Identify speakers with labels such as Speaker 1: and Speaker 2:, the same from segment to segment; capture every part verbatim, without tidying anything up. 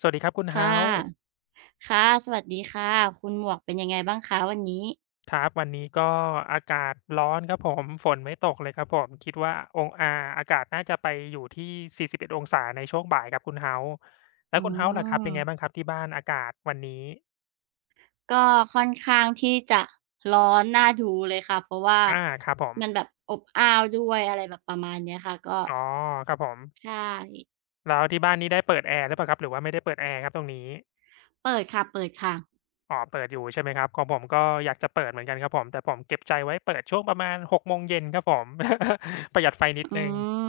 Speaker 1: สวัสดีครับคุณ h
Speaker 2: ค่ะ
Speaker 1: o าส์
Speaker 2: ค่ะ สวัสดีค่ะ คุณหมวกเป็นยังไงบ้างคะวันนี้
Speaker 1: ครับวันนี้ก็อากาศร้อนครับผมฝนไม่ตกเลยครับผมคิดว่าองอ่าอากาศน่าจะไปอยู่ที่สี่สิบเอ็ดอดองศาในช่วงบ่ายครับคุณ h o าส์แล้
Speaker 2: อื
Speaker 1: วคุณ h o า s e ล่ะครับ
Speaker 2: ม
Speaker 1: เป็นไงบ้างครับที่บ้านอากาศวันนี้
Speaker 2: ก็ค่อนข้างที่จะร้อนน่าดูเลยค่ะเพราะว่า
Speaker 1: อาครับผม
Speaker 2: มันแบบอบอ้าวด้วยอะไรแบบประมาณเนี้ยค่ะก็
Speaker 1: อ๋อครับผม
Speaker 2: ใช่
Speaker 1: แล้วที่บ้านนี่ได้เปิดแอร์หรือเปล่าครับหรือว่าไม่ได้เปิดแอร์ครับตรงนี้
Speaker 2: เปิดค่ะเปิดค่ะ
Speaker 1: อ๋อเปิดอยู่ใช่ไหมครับของผมก็อยากจะเปิดเหมือนกันครับผมแต่ผมเก็บใจไว้เปิดช่วงประมาณหกโมงเย็นครับผม ประหยัดไฟนิด
Speaker 2: อื
Speaker 1: หนึ่ง
Speaker 2: ม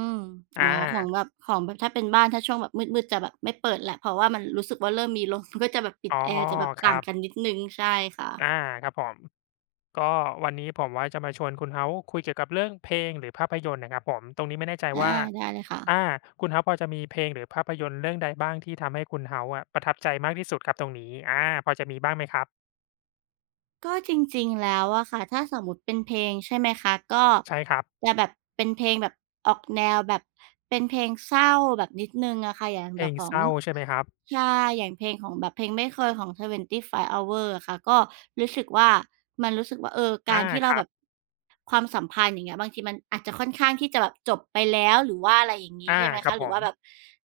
Speaker 1: อ
Speaker 2: อ๋อของ
Speaker 1: า
Speaker 2: แบบของแบบถ้าเป็นบ้านถ้าช่วงแบบมืดๆจะแบบไม่เปิดแหละเพราะว่ามันรู้สึกว่าเริ่มมีลม ก็จะแบบปิด
Speaker 1: อ๋อ
Speaker 2: แอร์จะแบบ
Speaker 1: ค
Speaker 2: ต่า
Speaker 1: รั
Speaker 2: งกัน
Speaker 1: บ
Speaker 2: นิดหนึ่งใช่
Speaker 1: อา
Speaker 2: ค่ะ
Speaker 1: ครับผม ก็วันนี้ผมว่าจะมาชวนคุณเขาคุยเกี่ยวกับเรื่องเพลงหรือภาพยนตร์นะครับผมตรงนี้ไม่แน่ใจ
Speaker 2: อา
Speaker 1: ว่า
Speaker 2: ได้เลยค่ะ
Speaker 1: อาคุณเขาพอจะมีเพลงหรือภาพยนตร์เรื่องใดบ้างที่ทำให้คุณเขาอะประทับใจมากที่สุดครับตรงนี้อาพอจะมีบ้างไหมครับ
Speaker 2: ก็จริงๆแล้วอะค่ะถ้าสมมุติเป็นเพลงใช่ไหมคะก็
Speaker 1: ใช่ครับ
Speaker 2: จะแบบเป็นเพลงแบบออกแนวแบบเป็นเพลงเศร้าแบบนิดหนึ่งอะค่ะอย่าง
Speaker 1: เพ
Speaker 2: แบ
Speaker 1: ล
Speaker 2: บ
Speaker 1: ง
Speaker 2: ขอ
Speaker 1: เศ
Speaker 2: ง
Speaker 1: ร้าใช่ไหมครับ
Speaker 2: ใช่อย่างเพลงของแบบเพลงไม่เคยของ Five Hours อะค่ะก็รู้สึกว่ามันรู้สึกว่าเออการ
Speaker 1: อา
Speaker 2: ที่
Speaker 1: ค
Speaker 2: เรา
Speaker 1: รั
Speaker 2: แบ
Speaker 1: บ
Speaker 2: บความสัมพันธ์อย่างเงี้ยบางทีมันอาจจะค่อนข้างที่จะแบบจบไปแล้วหรือว่าอะไรอย่างงี้
Speaker 1: อา
Speaker 2: ใช่ไหม
Speaker 1: ครั
Speaker 2: คะ
Speaker 1: บ
Speaker 2: ห
Speaker 1: ผ
Speaker 2: รือ
Speaker 1: ม
Speaker 2: ว่าแบบ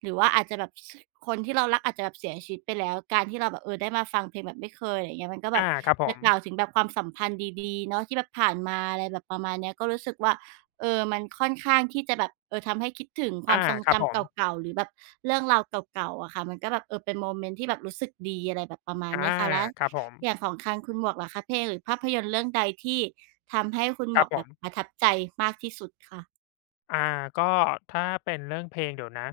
Speaker 2: หรือว่าอาจจะแบบสคนที่เรารักอาจจะแบบเสียชีวิตไปแล้วการที่เราแบบเออได้มาฟังเพลงแบบไม่เคยอะไรอย่างเงี้ยมันก็แบบ
Speaker 1: อาครับผ
Speaker 2: จะ
Speaker 1: ม
Speaker 2: กล่าวถึงแบบความสัมพันธ์ดีๆเนาะที่แบบผ่านมาอะไรแบบประมาณเนี้ยก็รู้สึกว่าเออมันค่อนข้างที่จะแบบเออทำให้คิดถึงความ
Speaker 1: อา
Speaker 2: ทรง
Speaker 1: ครับผ
Speaker 2: จำเก
Speaker 1: ม
Speaker 2: ่าๆหรือแบบเรื่องราวเก่าๆอะค่ะมันก็แบบเออเป็นโมเมนต์ที่แบบรู้สึกดีอะไรแบบประมาณ
Speaker 1: อา
Speaker 2: เนี้ยค่ะแล้ว
Speaker 1: ครับผม
Speaker 2: อย่างของทางคุณหมวกล่ะคะเพลงหรือภาพยนตร์เรื่องใดที่ทำให้คุณ
Speaker 1: ค
Speaker 2: หม
Speaker 1: รับ
Speaker 2: วก
Speaker 1: ผ
Speaker 2: แบบป
Speaker 1: ม
Speaker 2: ระทับใจมากที่สุดคะ
Speaker 1: อาก็ถ้าเป็นเรื่องเพลงเดี๋ยวนะ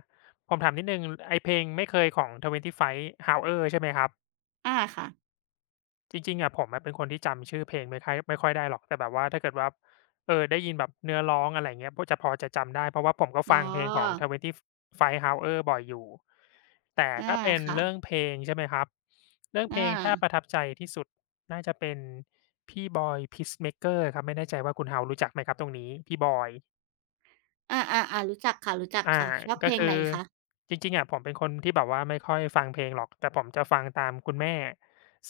Speaker 1: ผมถามนิดหนึ่งไอ้เพลงไม่เคยของทเวนตี้ไฟว์ Hour ใช่ไหมครับ
Speaker 2: อาค่ะ
Speaker 1: จริงๆอะผมอะเป็นคนที่จำชื่อเพลงไม่ค่อยไม่ค่อยได้หรอกแต่แบบว่าถ้าเกิดว่าเออได้ยินแบบเนื้อร้องอะไรอย่างเงี้ยพอจะพอจะจำได้เพราะว่าผมก็
Speaker 2: อ๋อ
Speaker 1: ฟังเพลงของ Twenty Five Hours บ่อยอยู่แต่
Speaker 2: อา
Speaker 1: ถ้าเป็นเรื่อง
Speaker 2: ค่ะ
Speaker 1: เพลงใช่ไหมครับเรื่องเพ
Speaker 2: อา
Speaker 1: ลงถ้าประทับใจที่สุดน่าจะเป็นพี่บอย Peacemaker ครับไม่แน่ใจว่าคุณ House รู้จักไหมครับตรงนี้พี่บอย
Speaker 2: อาๆๆรู้จักค่ะรู้จัก
Speaker 1: อา
Speaker 2: ค่ะชอบเพ
Speaker 1: ก็
Speaker 2: ลง
Speaker 1: คื
Speaker 2: ไหน
Speaker 1: อ
Speaker 2: คะ
Speaker 1: จริงๆอะผมเป็นคนที่แบบว่าไม่ค่อยฟังเพลงหรอกแต่ผมจะฟังตามคุณแม่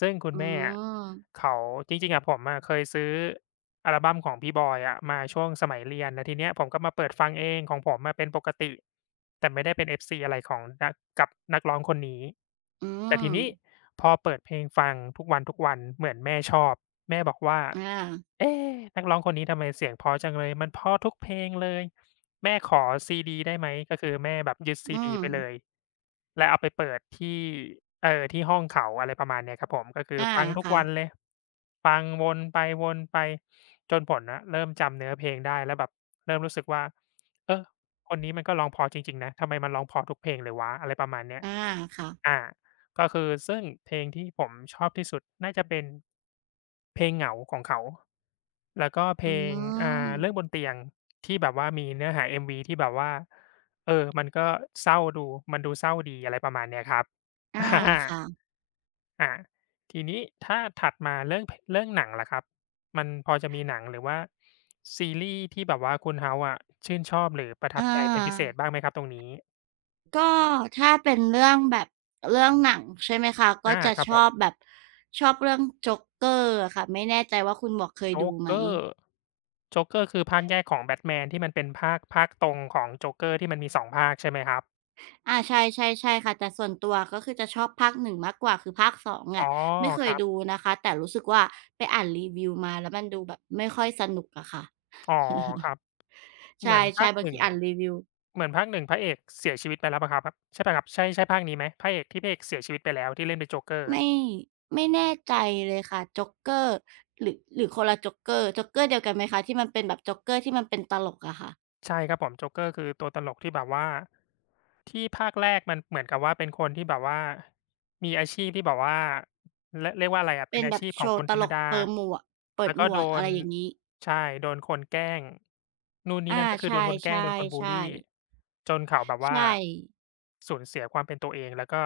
Speaker 1: ซึ่งคุณ
Speaker 2: อื
Speaker 1: แม่อะ
Speaker 2: ม
Speaker 1: เขาจริงๆอะผมอะเคยซื้อ อัลบัมของพี่บอยอะมาช่วงสมัยเรียนแล้วทีเนี้ยผมก็มาเปิดฟังเองของผมอะเป็นปกติแต่ไม่ได้เป็น เอฟ ซี อะไรของนักกับนักร้องคนนี้
Speaker 2: อื
Speaker 1: แต่ที
Speaker 2: ม
Speaker 1: นี้พอเปิดเพลงฟังทุกวันๆเหมือนแม่ชอบแม่บอกว่า
Speaker 2: อา
Speaker 1: เอ๊นักร้องคนนี้ทำไมเสียงเพราะจังเลยมันเพราะทุกเพลงเลยแม่ขอซีดีได้ไหมก็คือแม่แบบยึดซี
Speaker 2: อื
Speaker 1: ดี
Speaker 2: ม
Speaker 1: ไปเลย และเอาไปเปิดที่เอ่อที่ห้องเขาอะไรประมาณเนี้ยครับผมก็คือ
Speaker 2: อา
Speaker 1: ฟังทุก
Speaker 2: ค่ะ
Speaker 1: วันเลยฟังวนไปวนไปจนผลอะเริ่มจำเนื้อเพลงได้แล้วแบบเริ่มรู้สึกว่าเออคนนี้มันก็ร้องเพราะจริงๆนะทำไมมันร้องเพราะทุกเพลงเลยวะอะไรประมาณเนี้ย
Speaker 2: อาค่ะ
Speaker 1: อาก็คือซึ่งเพลงที่ผมชอบที่สุดน่าจะเป็นเพลงเหงาของเขา แล้วก็เพ
Speaker 2: อื
Speaker 1: ลงอ่าเรื่องบน
Speaker 2: ม
Speaker 1: เตียงที่แบบว่ามีเนื้อหา เอ็ม วี ที่แบบว่าเออมันก็เศร้าดูมันดูเศร้าดีอะไรประมาณเนี้ยครับ
Speaker 2: อา
Speaker 1: อา
Speaker 2: ค่ะ
Speaker 1: อาทีนี้ถ้าถัดมาเรื่องพเรื่องหนังล่ะครับมันพอจะมีหนังหรือว่าซีรีส์ที่แบบว่าคุณ House อะชื่นชอบหรือประ
Speaker 2: อ
Speaker 1: ทับใจเป็นพิเศ
Speaker 2: า
Speaker 1: ษบ้างไหมครับตรงนี้
Speaker 2: ก็ถ้าเป็นเรื่องแบบเรื่องหนังใช่ไหมคะก็
Speaker 1: อา
Speaker 2: จะ
Speaker 1: ครับ
Speaker 2: ช
Speaker 1: ผ
Speaker 2: อ
Speaker 1: ม
Speaker 2: บแบบชอบเรื่องโจ๊กเกอร์อะค่ะไม่แน่ใจว่าคุณหมวกเคยดูไหม
Speaker 1: Joker Joker คือภาคแยกของ Batman ที่มันเป็นภาคภาคตรงของ Joker ที่มันมีสองภาคใช่ไหมครับ
Speaker 2: อ่าใช่ๆใช่ค่ะแต่ส่วนตัวก็คือจะชอบภาคหนึ่งมากกว่าคือภาคสอง
Speaker 1: อ๋อ
Speaker 2: เนี่ะไม่เค
Speaker 1: ค
Speaker 2: ย
Speaker 1: รับ
Speaker 2: ดูนะคะแต่รู้สึกว่าไปอ่านรีวิวมาแล้วมันดูแบบไม่ค่อยสนุกอะค่ะ
Speaker 1: อ๋อครับ
Speaker 2: ใช
Speaker 1: เหมือนภา
Speaker 2: ่
Speaker 1: ค
Speaker 2: ๆบา
Speaker 1: ห
Speaker 2: ง
Speaker 1: นึ่
Speaker 2: ที
Speaker 1: ง
Speaker 2: อ่านรีวิว
Speaker 1: เหมือนภาคหนึ่งพระเอกเสียชีวิตไปแล้วเปล่าครับใช่เปล่าครับใช่ใช่ภาคนี้ไหมพระเอกที่พระเอกเสียชีวิตไปแล้วที่เล่นเป็นโจ๊กเกอร์
Speaker 2: ไม่ไม่แน่ใจเลยค่ะโจกเกอร์หรือหรือคนละโจกเกอร์โจ k อกเกอร์เดียวกันไหมคะที่มันเป็นแบบโจ๊กเกอร์ที่มันเป็นตลกอะค่ะ
Speaker 1: ใช่ครับผมโจ๊กเกอร์คือตัวตลกที่แบบว่าที่ภาคแรกมันเหมือนกับว่าเป็นคนที่แบบว่ามีอาชีพที่แบบว่าเรียกเรียกว่าอะไรอะเป็
Speaker 2: เป็
Speaker 1: น
Speaker 2: น
Speaker 1: อา
Speaker 2: แบบ
Speaker 1: ชีพ
Speaker 2: โช
Speaker 1: ของค
Speaker 2: ว์
Speaker 1: น
Speaker 2: ต
Speaker 1: ธร
Speaker 2: ล
Speaker 1: รม
Speaker 2: ก
Speaker 1: ดา
Speaker 2: เปิดหมวกเปิด
Speaker 1: แล้ว
Speaker 2: หม
Speaker 1: ก็
Speaker 2: ว
Speaker 1: โด
Speaker 2: กอะ
Speaker 1: น
Speaker 2: ไรอย่างงี้
Speaker 1: ใช่โดนคนแกล้งนู่นนี่
Speaker 2: อา
Speaker 1: นั่นก็คื
Speaker 2: ใช
Speaker 1: อโดนคนแกล้งโดนคนบุลลี
Speaker 2: ่ๆ
Speaker 1: จนเขาแบบ
Speaker 2: ๆ
Speaker 1: ว่า
Speaker 2: ใช่
Speaker 1: สูญเสียความเป็นตัวเองแล้วก็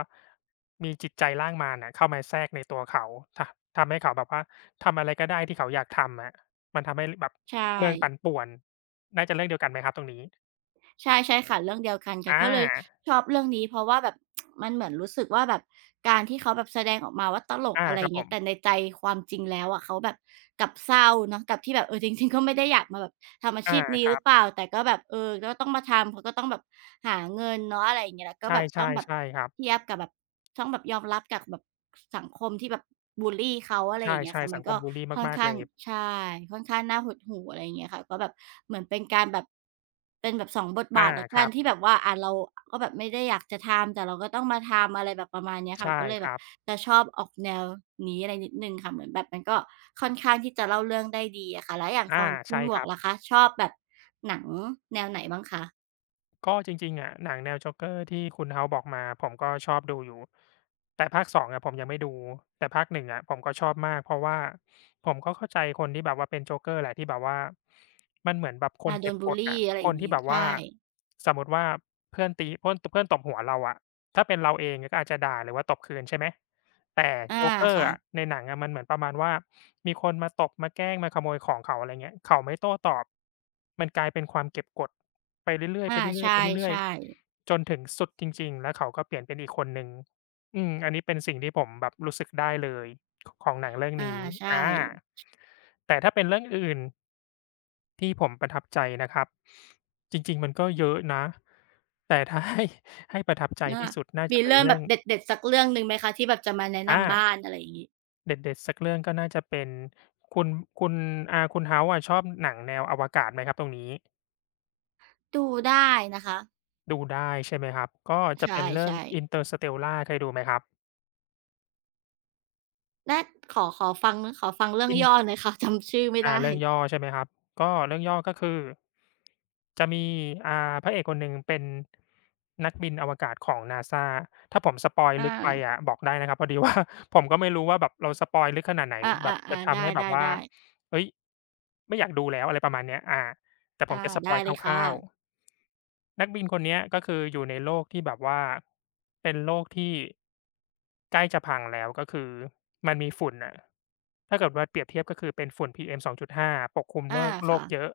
Speaker 1: มีจิตใจร่างมารอะเข้ามาแทรกในตัวเขาททำให้เขาแบบว่าทำอะไรก็ได้ที่เขาอยากทำอะ มันทำให้แบบ
Speaker 2: ใช่
Speaker 1: เมืองปั่นป่วนน่าจะเรื่องเดียวกันไหมครับตรงนี้
Speaker 2: ใช่ใช่ค่ะเรื่องเดียวกันค่ะ
Speaker 1: อ
Speaker 2: ก็เลย
Speaker 1: า
Speaker 2: ชอบเรื่องนี้เพราะว่าแบบ มันเหมือนรู้สึกว่าแบบการที่เขาแบบแสดงออกมาว่าตลก
Speaker 1: อา
Speaker 2: อะไร
Speaker 1: ค
Speaker 2: อ
Speaker 1: รั
Speaker 2: ย่า
Speaker 1: บ
Speaker 2: ง
Speaker 1: ผ
Speaker 2: เงี้ย
Speaker 1: ม
Speaker 2: แต่ในใจความจริงแล้วอะเขาแบบกลับเศร้าเนาะกับที่แบบเออ จริงๆก็ไม่ได้อยากมาแบบทำอาชี
Speaker 1: อา
Speaker 2: พนี้
Speaker 1: ค
Speaker 2: ห
Speaker 1: รั
Speaker 2: รือเป
Speaker 1: บ
Speaker 2: ล่าแต่ก็แบบเออก็ต้องมาทำเขาก็ต้องแบบหาเงินเนาะอะไรอย่างเงี้ยแล้วก็
Speaker 1: ใช่
Speaker 2: แบบต้องแบ
Speaker 1: ๆ
Speaker 2: บ
Speaker 1: ใช่ครับ
Speaker 2: เทียบกับแบบต้องแบบยอมรับกับแบบสังคมที่แบบบุลลีเขาอะไร
Speaker 1: ใช
Speaker 2: อย่างเงี้ย
Speaker 1: ่
Speaker 2: ค่ะ
Speaker 1: ๆ
Speaker 2: มั
Speaker 1: สั
Speaker 2: น
Speaker 1: งค
Speaker 2: ก็
Speaker 1: มบุลลี
Speaker 2: ค่อน
Speaker 1: มากๆ
Speaker 2: ข้า
Speaker 1: เล
Speaker 2: ง
Speaker 1: ย
Speaker 2: ใช่ค่อนข้างน่าหดหู่อะไรอย่างเงี้ยค่ะก็แบบเหมือนเป็นการแบบ เป็นแบบสองบท
Speaker 1: อา
Speaker 2: บาทแล้ว
Speaker 1: ค
Speaker 2: กั
Speaker 1: รั
Speaker 2: นที่
Speaker 1: บ
Speaker 2: แบบว่าอ่าเราก็แบบไม่ได้อยากจะทำแต่เราก็ต้องมาทำอะไรแบบประมาณเนี้ยค่ะ
Speaker 1: ใช่
Speaker 2: ก็เลย
Speaker 1: ค
Speaker 2: แบบ
Speaker 1: รับ
Speaker 2: จะชอบออกแนวนี้อะไรนิดหนึ่งค่ะเหมือนแบบมันก็ค่อนข้างที่จะเล่าเรื่องได้ดีอะค่ะแล้วอย่างข
Speaker 1: อา
Speaker 2: องคุณ
Speaker 1: ใช่
Speaker 2: หม
Speaker 1: ค
Speaker 2: วก
Speaker 1: รับ
Speaker 2: ล่ะคะชอบแบบหนังแนวไหนบ้างคะ
Speaker 1: ก็จริงๆอะหนังแนว Joker ที่คุณ House บอกมาผมก็ชอบดูอยู่แต่ภาคสองอะผมยังไม่ดูแต่ภาคหนึ่งอะผมก็ชอบมากเพราะว่าผมก็เข้าใจคนที่แบบว่าเป็น Joker แหละที่แบบว่ามันเหมือนแบบค
Speaker 2: อ่า
Speaker 1: น
Speaker 2: โด
Speaker 1: เก็
Speaker 2: น
Speaker 1: บ
Speaker 2: บุ
Speaker 1: ก
Speaker 2: ล
Speaker 1: ด
Speaker 2: ลี
Speaker 1: อะ
Speaker 2: อะไร
Speaker 1: ค
Speaker 2: อ
Speaker 1: น
Speaker 2: ย่าง
Speaker 1: ที่
Speaker 2: งี้
Speaker 1: แบบว่า
Speaker 2: ใช่
Speaker 1: สมมุติว่าเพื่อนตีเพื่อนเพื่อนตบหัวเราอะถ้าเป็นเราเองก็อาจจะด่าหรือว่าตบคืนใช่ไหมแต่
Speaker 2: อา
Speaker 1: Joker
Speaker 2: ค่ะ
Speaker 1: อะในหนังอะมันเหมือนประมาณว่ามีคนมาตบมาแกล้งมาขโมยของเขาอะไรเงี้ยเขาไม่โต้ตอบมันกลายเป็นความเก็บกด ไปเรื่อยๆไป
Speaker 2: อา
Speaker 1: เรื่
Speaker 2: ใช
Speaker 1: อยๆไปเรื่อย
Speaker 2: ่ๆ
Speaker 1: ๆจนถึงสุดจริงๆแล้วเขาก็เปลี่ยนเป็นอีกคนหนึ่งอืมอันนี้เป็นสิ่งที่ผมแบบรู้สึกได้เลยขของหนังเรื่อง
Speaker 2: อา
Speaker 1: นี้
Speaker 2: ใช่
Speaker 1: อาแต่ถ้าเป็นเรื่องอื่นที่ผมประทับใจนะครับจริงๆมันก็เยอะนะแต่ถ้า ให้ให้ประทับใจ
Speaker 2: อา
Speaker 1: ที่สุดน่าจะ
Speaker 2: มี
Speaker 1: เป็น
Speaker 2: เรื่อง
Speaker 1: เรื่
Speaker 2: แบ
Speaker 1: อง
Speaker 2: บเด็ดๆสักเรื่องหนึ่งไหมคะที่แบบจะมาแนะ
Speaker 1: อา
Speaker 2: นำบ้านอะไรอย่างงี้
Speaker 1: เด็ดๆสักเรื่องก็น่าจะเป็นคุณคุณอ่าคุณเฮาส์อะชอบหนังแนวอวกาศไหมครับตรงนี้
Speaker 2: ดูได้นะคะ
Speaker 1: ดูได้ใช่ไหมครับก็
Speaker 2: ใ
Speaker 1: จะเป็นเรื่อง
Speaker 2: ช่ๆ
Speaker 1: Interstellar เคยดูไหมครับ
Speaker 2: และขอขอฟังขอฟังเรื่องย่
Speaker 1: In
Speaker 2: อหน่อยค่ะ จำชื่อไม่
Speaker 1: อา
Speaker 2: ได้
Speaker 1: เรื่องย่อใช่ไหมครับก็เรื่องย่อก็คือจะมีอ่าพระเอกคนหนึ่งเป็นนักบินอวกาศของ NASA ถ้าผมสปอยล์ลึกไป
Speaker 2: อา
Speaker 1: อะบอกได้นะครับพอดี ว่าผมก็ไม่รู้ว่าแบบเราสปอยล์ลึกขนาดไหน
Speaker 2: อ
Speaker 1: แบบจะ
Speaker 2: าๆๆได
Speaker 1: ทำให้แบบว่า
Speaker 2: ้ๆๆ
Speaker 1: เฮ้ยไม่อยากดูแล้วอะไรประมาณเนี้ยอาแต่ผม
Speaker 2: อา
Speaker 1: จะสปอ
Speaker 2: ได้
Speaker 1: ยล์
Speaker 2: เลย
Speaker 1: ค
Speaker 2: ค่ะ
Speaker 1: ร่าวๆ นักบินคนเนี้ยก็คืออยู่ในโลกที่แบบว่าเป็นโลกที่ใกล้จะพังแล้วก็คือมันมีฝุ่นน่ะถ้าเกิดว่าเปรียบเทียบก็คือเป็นฝุ่น พี เอ็ม สองจุดห้าปกคลุมโล
Speaker 2: อา
Speaker 1: กโล
Speaker 2: ค่ะ
Speaker 1: กเยอะ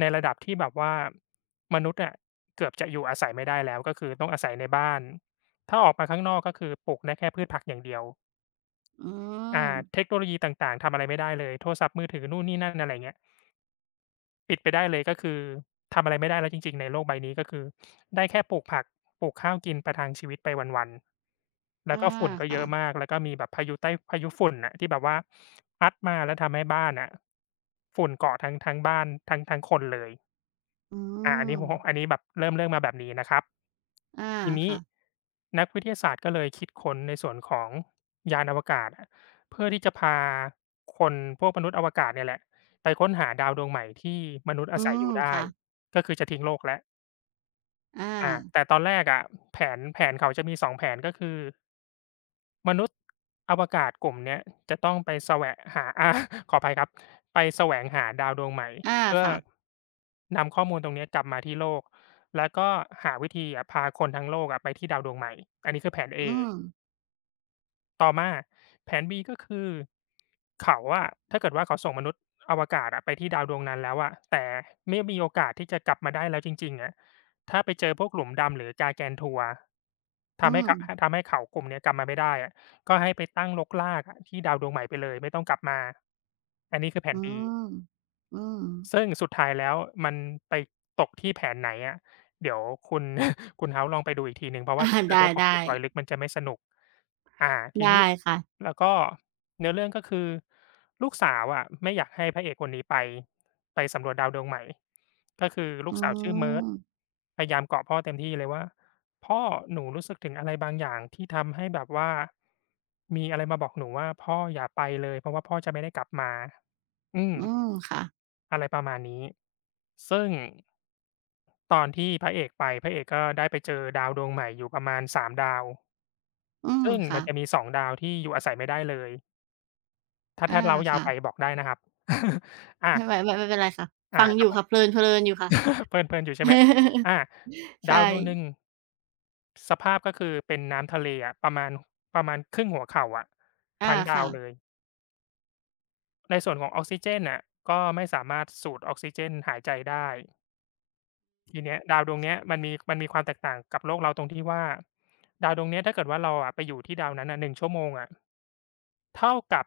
Speaker 1: ในระดับที่แบบว่ามนุษย์อะเกือบจะอยู่อาศัยไม่ได้แล้วก็คือต้องอาศัยในบ้านถ้าออกมาข้างนอกก็คือปลูกได้แค่พืชผักอย่างเดียว
Speaker 2: อืม
Speaker 1: อ่าเทคโนโลยีต่างๆทำอะไรไม่ได้เลยโทรศัพท์มือถือนู่นนี่นั่นอะไรเงี้ย ปิดไปได้เลยก็คือทำอะไรไม่ได้แล้วจริงๆในโลกใบนี้ก็คือได้แค่ปลูกผักปลูกข้าวกินประทังชีวิตไปวันๆแล้
Speaker 2: อา
Speaker 1: วก็ฝุ่นก็เย
Speaker 2: ค่ะ
Speaker 1: อะมากแล้วก็มีแบบพายุไต้พายุฝุ่นน่ะที่แบบว่าพัดมาแล้วทำให้บ้านอะฝุ่นเกาะทั้งทั้งบ้านทั้งทั้งคนเลย
Speaker 2: อื
Speaker 1: อาอัน
Speaker 2: ม
Speaker 1: นี้โอ้โฮอันนี้แบบเริ่มเริ่มมาแบบนี้นะครับ
Speaker 2: อา
Speaker 1: ทีนี้
Speaker 2: ค่ะ
Speaker 1: นักวิทยาศาสตร์ก็เลยคิดค้นในส่วนของยานอวกาศอะเพื่อที่จะพาคนพวกมนุษย์อวกาศเนี่ยแหละไปค้นหาดาวดวงใหม่ที่มนุษย์อา
Speaker 2: อื
Speaker 1: ศัยอ
Speaker 2: ม
Speaker 1: ยู่ได้
Speaker 2: ค่ะ
Speaker 1: ก็คือจะทิ้งโลกแล้ว
Speaker 2: อา
Speaker 1: อาแต่ตอนแรกอะแผนแผนเขาจะมีสองแผนก็คือ มนุษย์อวกาศกลุ่มเนี้ยจะต้องไปแสวงหา อาขออภัยครับไปแสวงหาดาวดวงใหม่
Speaker 2: อา
Speaker 1: เพื่อ
Speaker 2: ค่ะ
Speaker 1: นำข้อมูลตรงเนี้ยกลับมาที่โลกแล้วก็หาวิธีอะพาคนทั้งโลกอะไปที่ดาวดวงใหม่อันนี้คือแผน A
Speaker 2: อืม
Speaker 1: ต่อมาแผน B ก็คือเขาอะถ้าเกิดว่าเขาส่งมนุษย์อวกาศอะไปที่ดาวดวงนั้นแล้วอะแต่ไม่มีโอกาสที่จะกลับมาได้แล้วจริงๆอะถ้าไปเจอพวกหลุมดำหรือ gargantua
Speaker 2: อื
Speaker 1: ทำให้
Speaker 2: ม
Speaker 1: กทำให้เขากลุ่มเนี้ยกลับมาไม่ได้อะก็ให้ไปตั้งรกรากอะที่ดาวดวงใหม่ไปเลยไม่ต้องกลับมาอันนี้คือแผ
Speaker 2: อื
Speaker 1: น B
Speaker 2: มอืม
Speaker 1: ซึ่งสุดท้ายแล้วมันไปตกที่แผนไหนอะเดี๋ยวคุณ คุณ House ลองไปดูอีกทีหนึ่งเพราะ
Speaker 2: อา
Speaker 1: ว่าถ้า เกิ
Speaker 2: ได
Speaker 1: ดว่าผม
Speaker 2: ้
Speaker 1: จะปล่อยลึก
Speaker 2: ๆ
Speaker 1: มันจะไม่สนุกอ่าทีนี้
Speaker 2: ได้ค่ะ
Speaker 1: แล้วก็เนื้อเรื่องก็คือลูกสาวอะไม่อยากให้พระเอกคนนี้ไปไปสำรวจดาวดวงใหม่ก็คือลู
Speaker 2: อื
Speaker 1: กสาวชื่อ
Speaker 2: ม
Speaker 1: Merge พยายามเกาะพ่อเต็มที่เลยว่าพ่อหนูรู้สึกถึงอะไรบางอย่างที่ทำให้แบบว่ามีอะไรมาบอกหนูว่าพ่ออย่าไปเลยเพราะว่าพ่อจะไม่ได้กลับมาอืม
Speaker 2: อืมค่ะ
Speaker 1: อะไรประมาณนี้ ซึ่งตอนที่พระเอกไปพระเอกก็ได้ไปเจอดาวดวงใหม่อยู่ประมาณสามดาว
Speaker 2: อืม
Speaker 1: ซึ่งมั
Speaker 2: ค่ะ
Speaker 1: นจะมีสองดาวที่อยู่อาศัยไม่ได้เลย ถ้า
Speaker 2: อา
Speaker 1: ถ้าเร้ายาวไป
Speaker 2: ค่ะ
Speaker 1: บอกได้นะครับ อา
Speaker 2: ไม่ไม่ไม่เป็นไรค่ะ
Speaker 1: อา
Speaker 2: ฟังอ
Speaker 1: ครั
Speaker 2: ยู่ค่ะ
Speaker 1: บ
Speaker 2: เพลินๆอยู่ค่ะ
Speaker 1: เพลินเพลินอยู่ใช่ไหมอา ดา
Speaker 2: ใช่
Speaker 1: วดวงหนึ่งสภาพก็คือเป็นน้ำทะเลอะประมาณประมาณครึ่งหัวเข่าอะ
Speaker 2: อ่า
Speaker 1: ทั้งดา
Speaker 2: ค่ะ
Speaker 1: วเลย ในส่วนของออกซิเจนน่ะก็ไม่สามารถสูดออกซิเจนหายใจได้ ทีเนี้ยดาวดวงเนี้ยมันมีมันมีความแตกต่างกับโลกเราตรงที่ว่าดาวดวงเนี้ยถ้าเกิดว่าเราอะไปอยู่ที่ดาวนั้นน่ะหนึ่งชั่วโมงอะเท่ากับ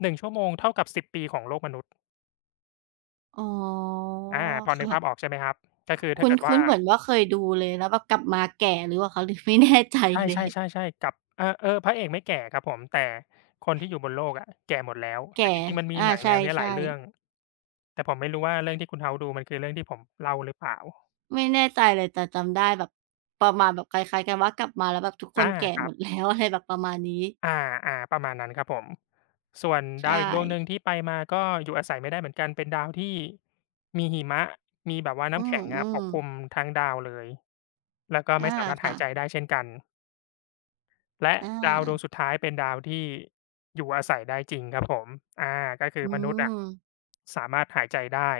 Speaker 1: หนึ่งชั่วโมงเท่ากับสิศูนย์ปีของโลกมนุษย์
Speaker 2: อ๋อ
Speaker 1: อาพอนึกภาพออ
Speaker 2: ค่ะ
Speaker 1: กใช่ไหมครับก็คือถ้า
Speaker 2: คุ
Speaker 1: เกิดว่า
Speaker 2: ้นๆเหมือนว่าเคยดูเลยแล้วแบบกลับมาแก่หรือว่าคะหรือไม่แน่ใจ
Speaker 1: ใช
Speaker 2: เลย
Speaker 1: ่ๆๆๆกับเออเออพระเอกไม่แก่ครับผมแต่คนที่อยู่บนโลกอะแก่หมดแล้วแต่
Speaker 2: แก่
Speaker 1: จริงๆมันมี
Speaker 2: อา
Speaker 1: หนังแนวเนี้ยหลา
Speaker 2: ใช่
Speaker 1: ยเรื่องแต่ผมไม่รู้ว่าเรื่องที่คุณ House ดูมันคือเรื่องที่ผมเล่าหรือเปล่า
Speaker 2: ๆไม่แน่ใจเลยแต่จำได้แบบประมาณแบบคล้ายๆกันว่ากลับมาแล้วแบบทุกค
Speaker 1: อา
Speaker 2: นแก่
Speaker 1: ค
Speaker 2: ห
Speaker 1: รั
Speaker 2: ม
Speaker 1: บ
Speaker 2: ดแล้ว อะไรแบบประมาณนี้
Speaker 1: อาอาประมาณนั้นครับผมส่วนดา
Speaker 2: ใช่
Speaker 1: วอีกดวงหนึ่งที่ไปมาก็อยู่อาศัยไม่ได้เหมือนกันเป็นดาวที่มีหิมะมีแบบว่า
Speaker 2: อื
Speaker 1: น้ำ
Speaker 2: ม
Speaker 1: แข็ง
Speaker 2: อื
Speaker 1: อะป
Speaker 2: ม
Speaker 1: กคลุมทั้งดาวเลยแล้วก็ไม่
Speaker 2: อา
Speaker 1: สามารถหา
Speaker 2: ค่ะ
Speaker 1: ยใจได้เช่นกันและ
Speaker 2: อ
Speaker 1: ดาวดวง
Speaker 2: า
Speaker 1: สุดท้ายเป็นดาวที่อยู่อาศัยได้จริงครับผมอาก็คือ
Speaker 2: อื
Speaker 1: มนุษย์อะ
Speaker 2: ม
Speaker 1: สามารถหายใจได้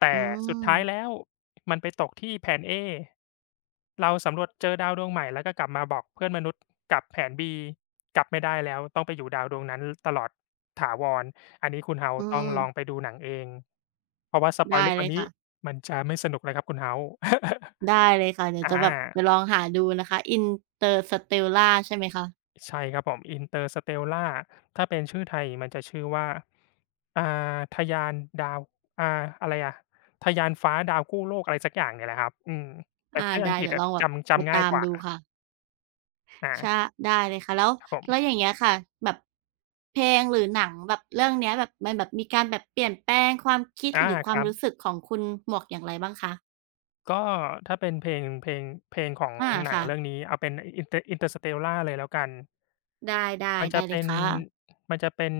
Speaker 1: แต่
Speaker 2: อื
Speaker 1: สุด
Speaker 2: ม
Speaker 1: ท้ายแล้วมันไปตกที่ Plan A เราสำรวจเจอดาวดวงใหม่แล้วก็กลับมาบอกเพื่อนมนุษย์กับแผน B กลับไม่ได้แล้วต้องไปอยู่ดาวดวงนั้นตลอดถาวรอันนี้คุณ
Speaker 2: อื
Speaker 1: House ต้อง
Speaker 2: ม
Speaker 1: ลองไปดูหนังเองเพราะว่าสปอยล์
Speaker 2: ได้
Speaker 1: ลึกก
Speaker 2: เล
Speaker 1: ว่า
Speaker 2: ย
Speaker 1: นี้
Speaker 2: ค่ะ
Speaker 1: มันจะไม่สนุกเลยครับคุณ House
Speaker 2: ได้เลยค่ะ เดี๋ยว
Speaker 1: อ
Speaker 2: จะแบบไป
Speaker 1: า
Speaker 2: ลองหาดูนะคะอินเตอร์ส t e ลล่าใช่ไหมคะ
Speaker 1: ใช่ครับผม Interstellar ถ้าเป็นชื่อไทยมันจะชื่อว่าอ่าทะยานดาวอ่าอะไรอะทะยานฟ้าดาวกู้โลกอะไรสักอย่างเนี่ยแหละครับอืมแต่
Speaker 2: อา
Speaker 1: ชื่ออัง
Speaker 2: ได้
Speaker 1: กฤษ
Speaker 2: เดี๋ยว
Speaker 1: อะ
Speaker 2: ลองแบบ
Speaker 1: จำ
Speaker 2: ไป
Speaker 1: จำง่าย
Speaker 2: ตาม
Speaker 1: กว่า
Speaker 2: ดูค่ะ
Speaker 1: อา
Speaker 2: ใช่ได้เลยค่ะแล้ว
Speaker 1: ครับผ
Speaker 2: แล้วอ
Speaker 1: ม
Speaker 2: ย่างเงี้ยค่ะแบบเพลงหรือหนังแบบเรื่องเนี้ยแบบมันแบบมีการแบบเปลี่ยนแปลงความคิด
Speaker 1: อา
Speaker 2: หรือค
Speaker 1: ค
Speaker 2: วาม
Speaker 1: รับ
Speaker 2: รู้สึกของคุณหมวกอย่างไรบ้างคะ
Speaker 1: ก็ถ้าเป็นเพลงเพลงเพลงของ
Speaker 2: อา
Speaker 1: หนังเรื่อง
Speaker 2: ค่ะ
Speaker 1: นี้เอาเป็น Inter Interstellar เลยแล้วกัน
Speaker 2: ได้ๆ
Speaker 1: มันจะ
Speaker 2: ได้เลย
Speaker 1: เป็น
Speaker 2: ค่ะ
Speaker 1: มันจะเป็น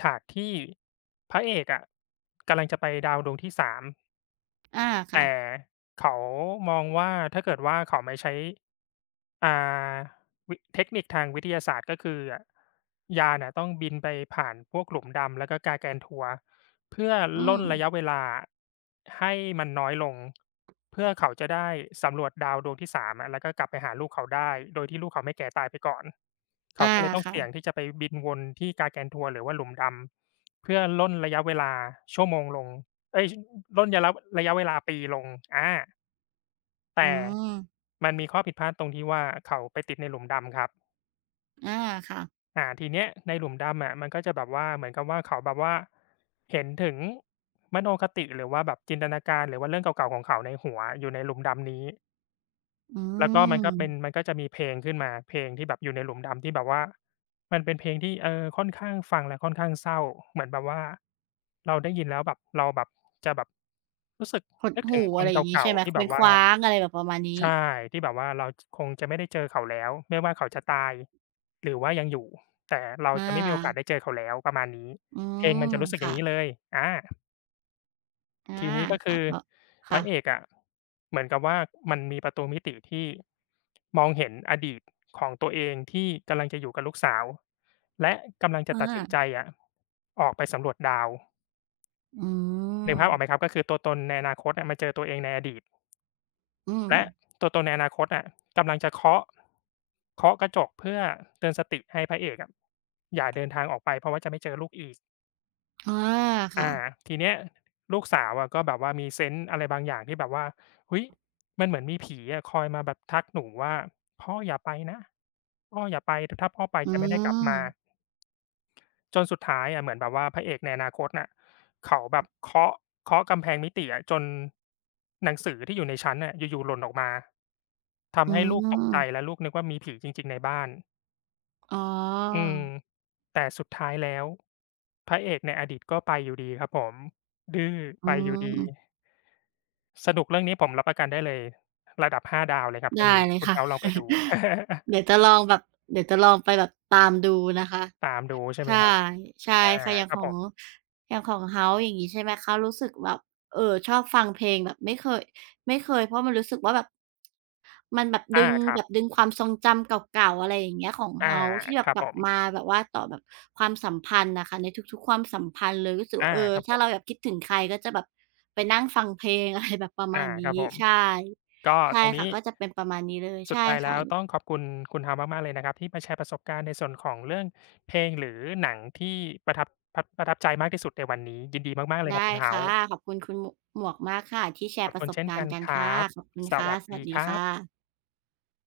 Speaker 1: ฉากที่พระเอกอะกำลังจะไปดาวดวงที่สาม
Speaker 2: อาค่ะ
Speaker 1: แต่เขามองว่าถ้าเกิดว่าเขาไม่ใช้ อ่าวิเทคนิคทางวิทยาศาสตร์ก็คือยานน่ะต้องบินไปผ่านพวกหลุมดำแล้วก็กาแกนท t ว u เพื่อ
Speaker 2: อื
Speaker 1: ล่
Speaker 2: ม
Speaker 1: นระยะเวลาให้มันน้อยลงเพื่อเขาจะได้สำรวจดาวดวงที่สามอะแล้วก็กลับไปหาลูกเขาได้โดยที่ลูกเขาไม่แก่ตายไปก่อน
Speaker 2: อา
Speaker 1: เขาก็เลยต้อง
Speaker 2: ค่ะ
Speaker 1: เสี่ยงที่จะไปบินวนที่ g า r ก a n t ว o u หรือว่าหลุมดำเพื่อล่นระยะเวลาชั่วโมงลงเอ้ยร่นยะระระยะเวลาปีลงอา
Speaker 2: อื
Speaker 1: แต่
Speaker 2: ม
Speaker 1: มันมีข้อผิดพลาดตรงที่ว่าเขาไปติดในหลุมดำครับ
Speaker 2: อาค่ะ
Speaker 1: อ่าทีเนี้ยในหลุมดำอะมันก็จะแบบว่าเหมือนกับว่าเขาแบบว่าเห็นถึงมโนคติหรือว่าแบบจินตนาการหรือว่าเรื่องเก่าๆของเขาในหัวอยู่ในหลุมดำนี้
Speaker 2: อื
Speaker 1: แล้วก็มันก็เป็น
Speaker 2: ม
Speaker 1: มันก็จะมีเพลงขึ้นมาเพลงที่แบบอยู่ในหลุมดำที่แบบว่ามันเป็นเพลงที่เออค่อนข้างฟังแล้วค่อนข้างเศร้าเหมือนแบบว่าเราได้ยินแล้วแบบเราแบบจะแบบรู้สึก
Speaker 2: หด
Speaker 1: นึกถึง
Speaker 2: หู่
Speaker 1: ค
Speaker 2: อะ
Speaker 1: น
Speaker 2: ไรอย่างงี้
Speaker 1: เก่า
Speaker 2: ใช่ไหม
Speaker 1: ๆที่
Speaker 2: เค
Speaker 1: แบ
Speaker 2: ว้
Speaker 1: บ
Speaker 2: งค
Speaker 1: ว่า
Speaker 2: ว้างอะไรแบบประมาณนี้
Speaker 1: ใช่ที่แบบว่าเราจคงจะไม่ได้เจอเขาแล้วไม่ว่าเขาจะตายหรือว่ายังอยู่แต่เรา
Speaker 2: อ
Speaker 1: จะไม่มีโอกาสได้
Speaker 2: า
Speaker 1: เจอเขาแล้วประมาณนี้
Speaker 2: อื
Speaker 1: เพลง
Speaker 2: ม
Speaker 1: มันจะรู้สึกอย่า
Speaker 2: ค่ะ
Speaker 1: งงี้เลยอา
Speaker 2: อา
Speaker 1: ทีนี้ก็
Speaker 2: ค่ะ
Speaker 1: คือ
Speaker 2: ก็
Speaker 1: พ
Speaker 2: ค่ะ
Speaker 1: ระเอกอะเหมือนกับว่ามันมีประตูมิติที่มองเห็นอดีตของตัวเองที่กำลังจะอยู่กับลูกสาวและกำลังจะ
Speaker 2: อ
Speaker 1: ตัดสิน
Speaker 2: า
Speaker 1: ใจอะออกไปสำรวจดาว
Speaker 2: อื
Speaker 1: นึ
Speaker 2: ม
Speaker 1: กภาพออกไหมครับก็คือตัวตนในอนาคตอะมาเจอตัวเองในอดีต
Speaker 2: อืม
Speaker 1: และตัวตนในอนาคตอะกำลังจะเคาะเคาะกระจกเพื่อเตือนสติให้พระเอกอะอย่าเดินทางออกไปเพราะว่าจะไม่เจอลูกอีก
Speaker 2: อาค่ะ
Speaker 1: อาทีเนี้ยลูกสาวอะก็แบบว่ามีเซนส์อะไรบางอย่างที่แบบว่าเฮ้ยมันเหมือนมีผีอะคอยมาแบบทักหนูว่าพ่ออย่าไปนะพ่ออย่าไปถ้าพ่อไป
Speaker 2: อื
Speaker 1: จะไม่ได้กลับ
Speaker 2: ม
Speaker 1: มา จนสุดท้ายอะเหมือนแบบว่าพระเอกในอนาคตน่ะเขาแบบเคาะเคาะกำแพงมิติอะจนหนังสือที่อยู่ในชั้นน่ะอยู่ๆหล่นออกมา
Speaker 2: อื
Speaker 1: ทำให้ลูกตกใจ
Speaker 2: ม
Speaker 1: และลูกนึกว่ามีผีจริงๆในบ้าน
Speaker 2: อ๋อ
Speaker 1: อืมแต่สุดท้ายแล้วพระเอกในอดีตก็ไปอยู่ดีครับผมดื้อ
Speaker 2: อื
Speaker 1: ไปอยู่ดี
Speaker 2: ม
Speaker 1: สนุกเรื่องนี้ผมรับประกันได้เลยระดับห้าดาวเลยครับเรื่อง
Speaker 2: ได้
Speaker 1: นี้
Speaker 2: เลย
Speaker 1: คุณ
Speaker 2: ค่ะ
Speaker 1: House ลองไปดู
Speaker 2: เดี๋ยวจะลองแบบเดี๋ยวจะลองไปแบบตามดูนะคะ
Speaker 1: ตามดูใช่ไหมค
Speaker 2: ใช่
Speaker 1: รับ
Speaker 2: ใช่
Speaker 1: อา
Speaker 2: ค่ะอย่า
Speaker 1: ค
Speaker 2: ง
Speaker 1: รับ
Speaker 2: ขอ
Speaker 1: ผ
Speaker 2: ง
Speaker 1: ม
Speaker 2: อย่างของ House อย่างงี้ใช่ไหมคะรู้สึกแบบเอ่อชอบฟังเพลงแบบไม่เคยไม่เคยเพราะมันรู้สึกว่าแบบมันแบบดึ
Speaker 1: อา
Speaker 2: ง
Speaker 1: ครั
Speaker 2: แบ
Speaker 1: บ
Speaker 2: บดึงความทรงจำเก่าๆอะไรอย่างเงี้ยของ
Speaker 1: อา
Speaker 2: House ที่แบ
Speaker 1: ค
Speaker 2: บ
Speaker 1: รั
Speaker 2: ก
Speaker 1: บ
Speaker 2: ลั
Speaker 1: ผ
Speaker 2: บ
Speaker 1: ม
Speaker 2: มาแบบว่าต่อแบบความสัมพันธ์น่ะค่ะในทุกๆความสัมพันธ์เลยรู้สึก
Speaker 1: อา
Speaker 2: ว่าเออ
Speaker 1: ครับผ
Speaker 2: ถ้า
Speaker 1: ม
Speaker 2: เราแบบคิดถึงใครก็จะแบบไปนั่งฟังเพลง อะไรแบบประมา
Speaker 1: อา
Speaker 2: ณ
Speaker 1: ครับ
Speaker 2: นี้
Speaker 1: ผม
Speaker 2: ใช่
Speaker 1: ก็ต
Speaker 2: ใช่
Speaker 1: รง
Speaker 2: ค่ะ
Speaker 1: นี้
Speaker 2: ก็จะเป็นประมาณนี้เลย
Speaker 1: สุด
Speaker 2: ใช่
Speaker 1: ท้าย
Speaker 2: ค่ะ
Speaker 1: แล้วต้องขอบคุณคุณเฮาส์มากๆเลยนะครับที่มาแชร์ประสบการณ์ในส่วนของเรื่องเพลงหรือหนังที่ประทับพับประทับใจมากที่สุดในวันนี้ยินดีมากๆเลยครับ
Speaker 2: ได้
Speaker 1: คุณเฮา
Speaker 2: ค่ะ
Speaker 1: ส์
Speaker 2: ขอบคุณคุณหมวกมากค่ะที่แช
Speaker 1: ข
Speaker 2: ร์
Speaker 1: อบ
Speaker 2: ประ
Speaker 1: คุณ
Speaker 2: สบ
Speaker 1: เช่น
Speaker 2: การ
Speaker 1: กั
Speaker 2: ณ์
Speaker 1: น
Speaker 2: กัน
Speaker 1: ค
Speaker 2: ค่ะ
Speaker 1: รับ
Speaker 2: ขอบคุณ
Speaker 1: ส
Speaker 2: ค่ะ
Speaker 1: วัส
Speaker 2: สวั
Speaker 1: ดี
Speaker 2: สดี
Speaker 1: ครั
Speaker 2: ค่
Speaker 1: บ
Speaker 2: ะ